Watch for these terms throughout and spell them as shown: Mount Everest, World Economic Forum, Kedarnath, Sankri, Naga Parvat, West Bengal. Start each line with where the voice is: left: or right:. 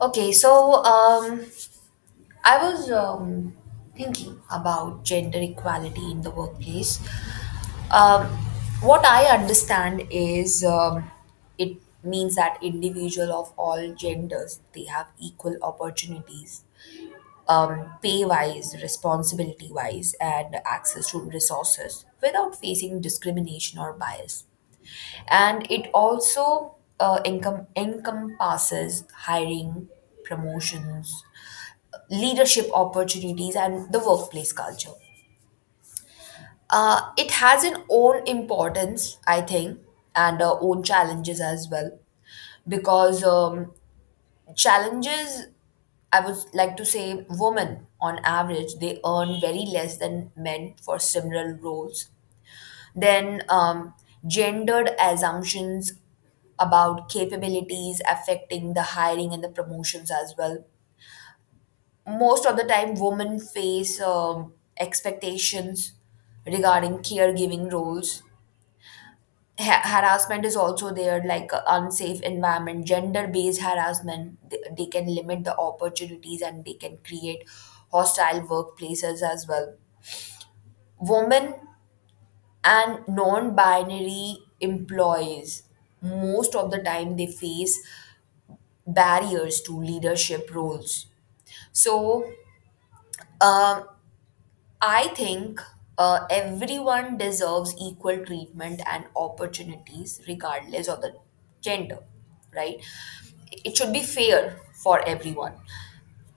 left: Okay, so um, I was thinking about gender equality in the workplace. Um, what I understand is it means that individual of all genders they have equal opportunities, pay wise, responsibility wise, and access to resources without facing discrimination or bias. And it also encompasses hiring, promotions, leadership opportunities, and the workplace culture, it has an own importance, I think, and own challenges as well. Because challenges, I would like to say, women on average, they earn very less than men for similar roles. Then, gendered assumptions about capabilities affecting the hiring and the promotions as well. Most of the time, women face expectations regarding caregiving roles. Harassment is also there, like unsafe environment, gender based harassment. They can limit the opportunities and they can create hostile workplaces as well. Women and non-binary employees most of the time they face barriers to leadership roles. so um, I think everyone deserves equal treatment and opportunities regardless of the gender, right? It should be fair for everyone.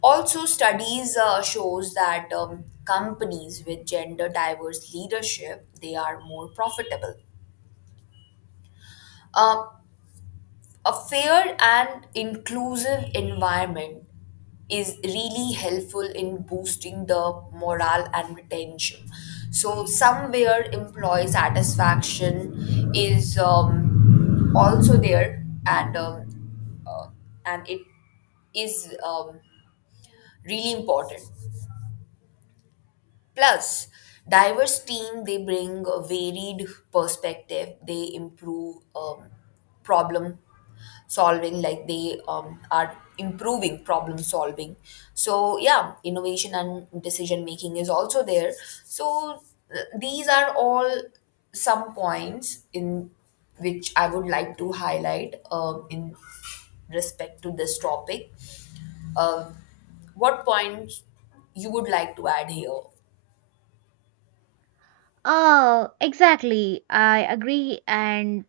left: Also, studies shows that companies with gender diverse leadership they are more profitable. Um a fair and inclusive environment is really helpful in boosting the morale and retention. So somewhere employee satisfaction is also there. And um, uh, and it is um, really important. Plus, diverse team they bring a varied perspective. They improve problem solving, like they are improving problem solving. So yeah, innovation and decision making is also there. So these are all some points in which I would like to highlight, in respect to this topic. um, what points you would like to add here?
right: Oh, exactly. I agree, and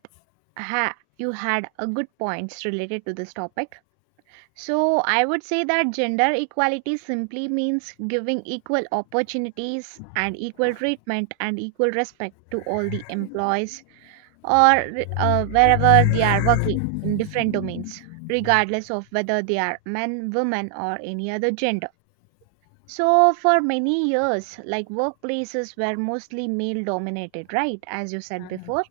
right: ha you had a good points related to this topic. So I would say that gender equality simply means giving equal opportunities and equal treatment and equal respect to all the employees or wherever they are working in different domains, regardless of whether they are men, women, or any other gender. So, for many years, like workplaces were mostly male dominated, right? As you said before.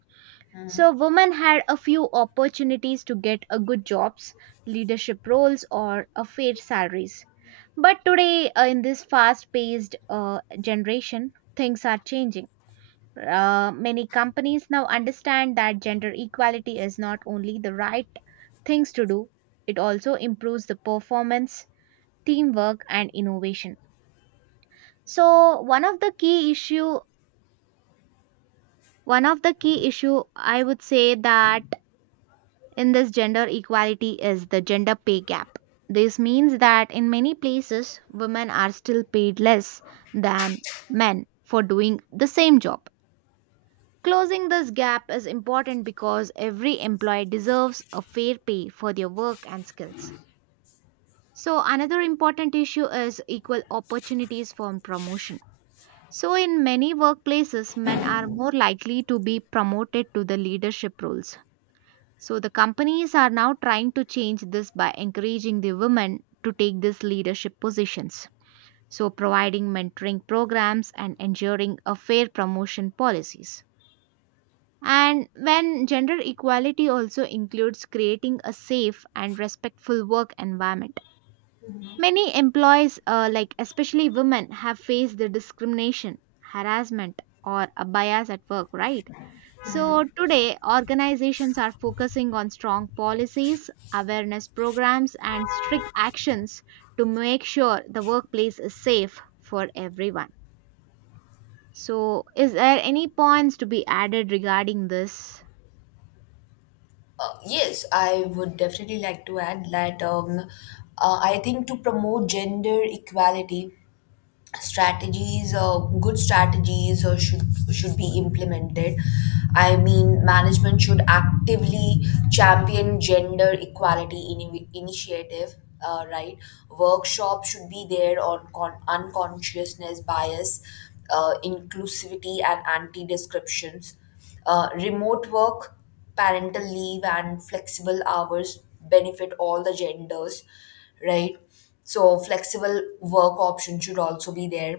right: So, women had a few opportunities to get a good jobs, leadership roles, or a fair salaries. But today, in this fast paced generation, things are changing. Many companies now understand that gender equality is not only the right things to do, it also improves the performance, teamwork, and innovation. So one of the key issue one of the key issue I would say that in this gender equality is the gender pay gap. This means that in many places women are still paid less than men for doing the same job. Closing this gap is important because every employee deserves a fair pay for their work and skills. So another important issue is equal opportunities for promotion. So, in many workplaces, men are more likely to be promoted to the leadership roles. So, the companies are now trying to change this by encouraging the women to take these leadership positions. So, providing mentoring programs and ensuring a fair promotion policies. And when gender equality also includes creating a safe and respectful work environment. Many employees, like especially women, have faced the discrimination, harassment, or a bias at work, right? So today, organizations are focusing on strong policies, awareness programs, and strict actions to make sure the workplace is safe for everyone. So, is there any points to be added regarding this?
left: Yes, I would definitely like to add that, I think to promote gender equality, strategies or good strategies or should be implemented. I mean, management should actively champion gender equality initiative, right? Workshop should be there on unconsciousness bias, inclusivity and anti descriptions. Remote work, parental leave and flexible hours benefit all the genders, right? So, flexible work options should also be there.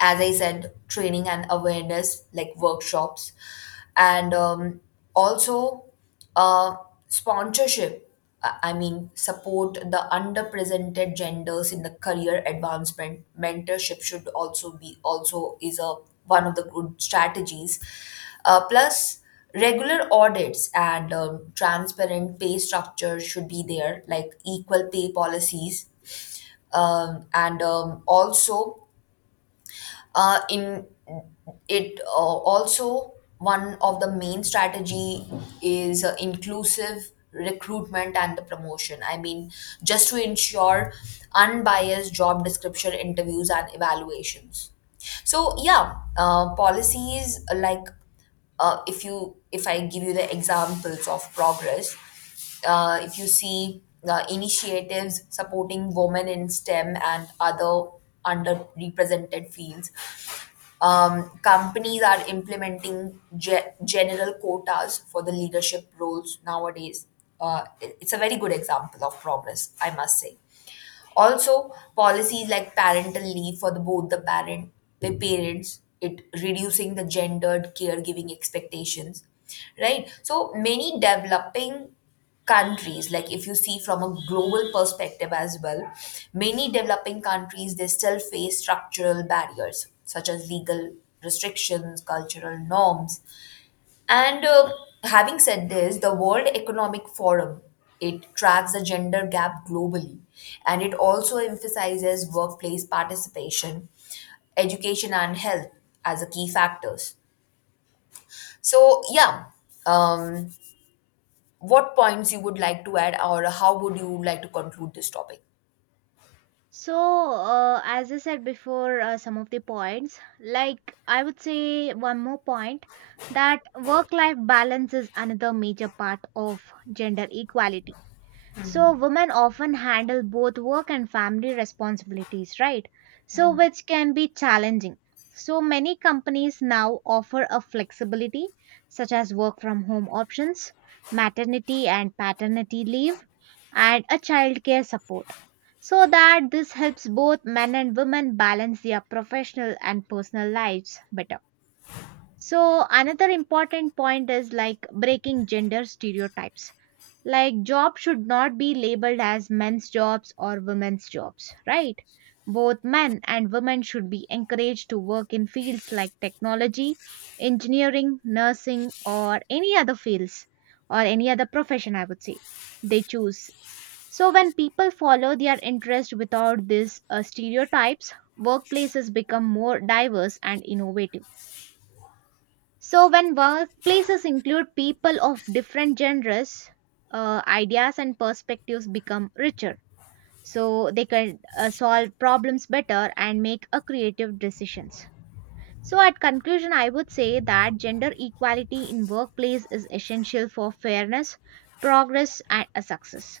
left: As I said, training and awareness, like workshops, and also, uh, sponsorship. I mean, support the underrepresented genders in the career advancement. Mentorship should also is a one of the good strategies. Plus, regular audits and transparent pay structure should be there, like equal pay policies. And Also, in it also, one of the main strategy is inclusive recruitment and the promotion. I mean, just to ensure unbiased job description, interviews and evaluations. So yeah, policies, like if you, if I give you the examples of progress, if you see initiatives supporting women in STEM and other underrepresented fields, companies are implementing general quotas for the leadership roles nowadays. It's a very good example of progress, I must say. Also, policies like parental leave for both the parent, the parents, it reducing the gendered caregiving expectations, right? So many developing countries, like if you see from a global perspective as well, many developing countries they still face structural barriers such as legal restrictions, cultural norms, and having said this, the world economic forum, it tracks the gender gap globally, and it also emphasizes workplace participation, education and health as the key factors. So yeah, um what points you would like to add or how would you like to conclude this topic?
right: So, as I said before, some of the points, like I would say one more point that work life balance is another major part of gender equality. So women often handle both work and family responsibilities, right? So which can be challenging. So many companies now offer a flexibility such as work from home options, maternity and paternity leave, and a childcare support. So that this helps both men and women balance their professional and personal lives better. So another important point is like breaking gender stereotypes like job should not be labeled as men's jobs or women's jobs, right? Both men and women should be encouraged to work in fields like technology, engineering, nursing, or any other fields or any other profession, I would say, they choose. So, when people follow their interest without these stereotypes, workplaces become more diverse and innovative. So, when workplaces include people of different genres, ideas and perspectives become richer. So, they can solve problems better and make a creative decisions. So, at conclusion, I would say that gender equality in workplace is essential for fairness, progress, and a success.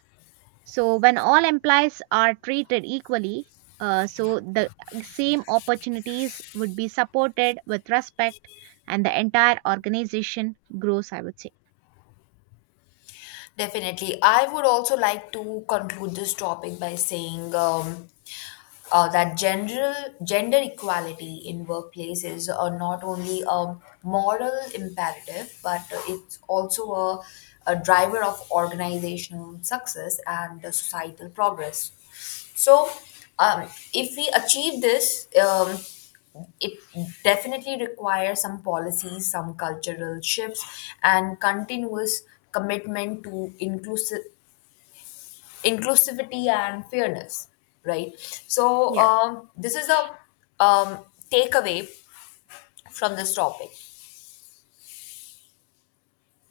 right: So when all employees are treated equally, so the same opportunities would be supported with respect and the entire organization grows, I would say.
left: Definitely, I would also like to conclude this topic by saying, that general gender equality in workplaces are not only a moral imperative, but it's also a driver of organizational success and the societal progress. So, um, if we achieve this, it definitely requires some policies, some cultural shifts, and continuous commitment to inclusive inclusivity and fairness, right? So
right: Yeah.
left: this is a takeaway from this topic.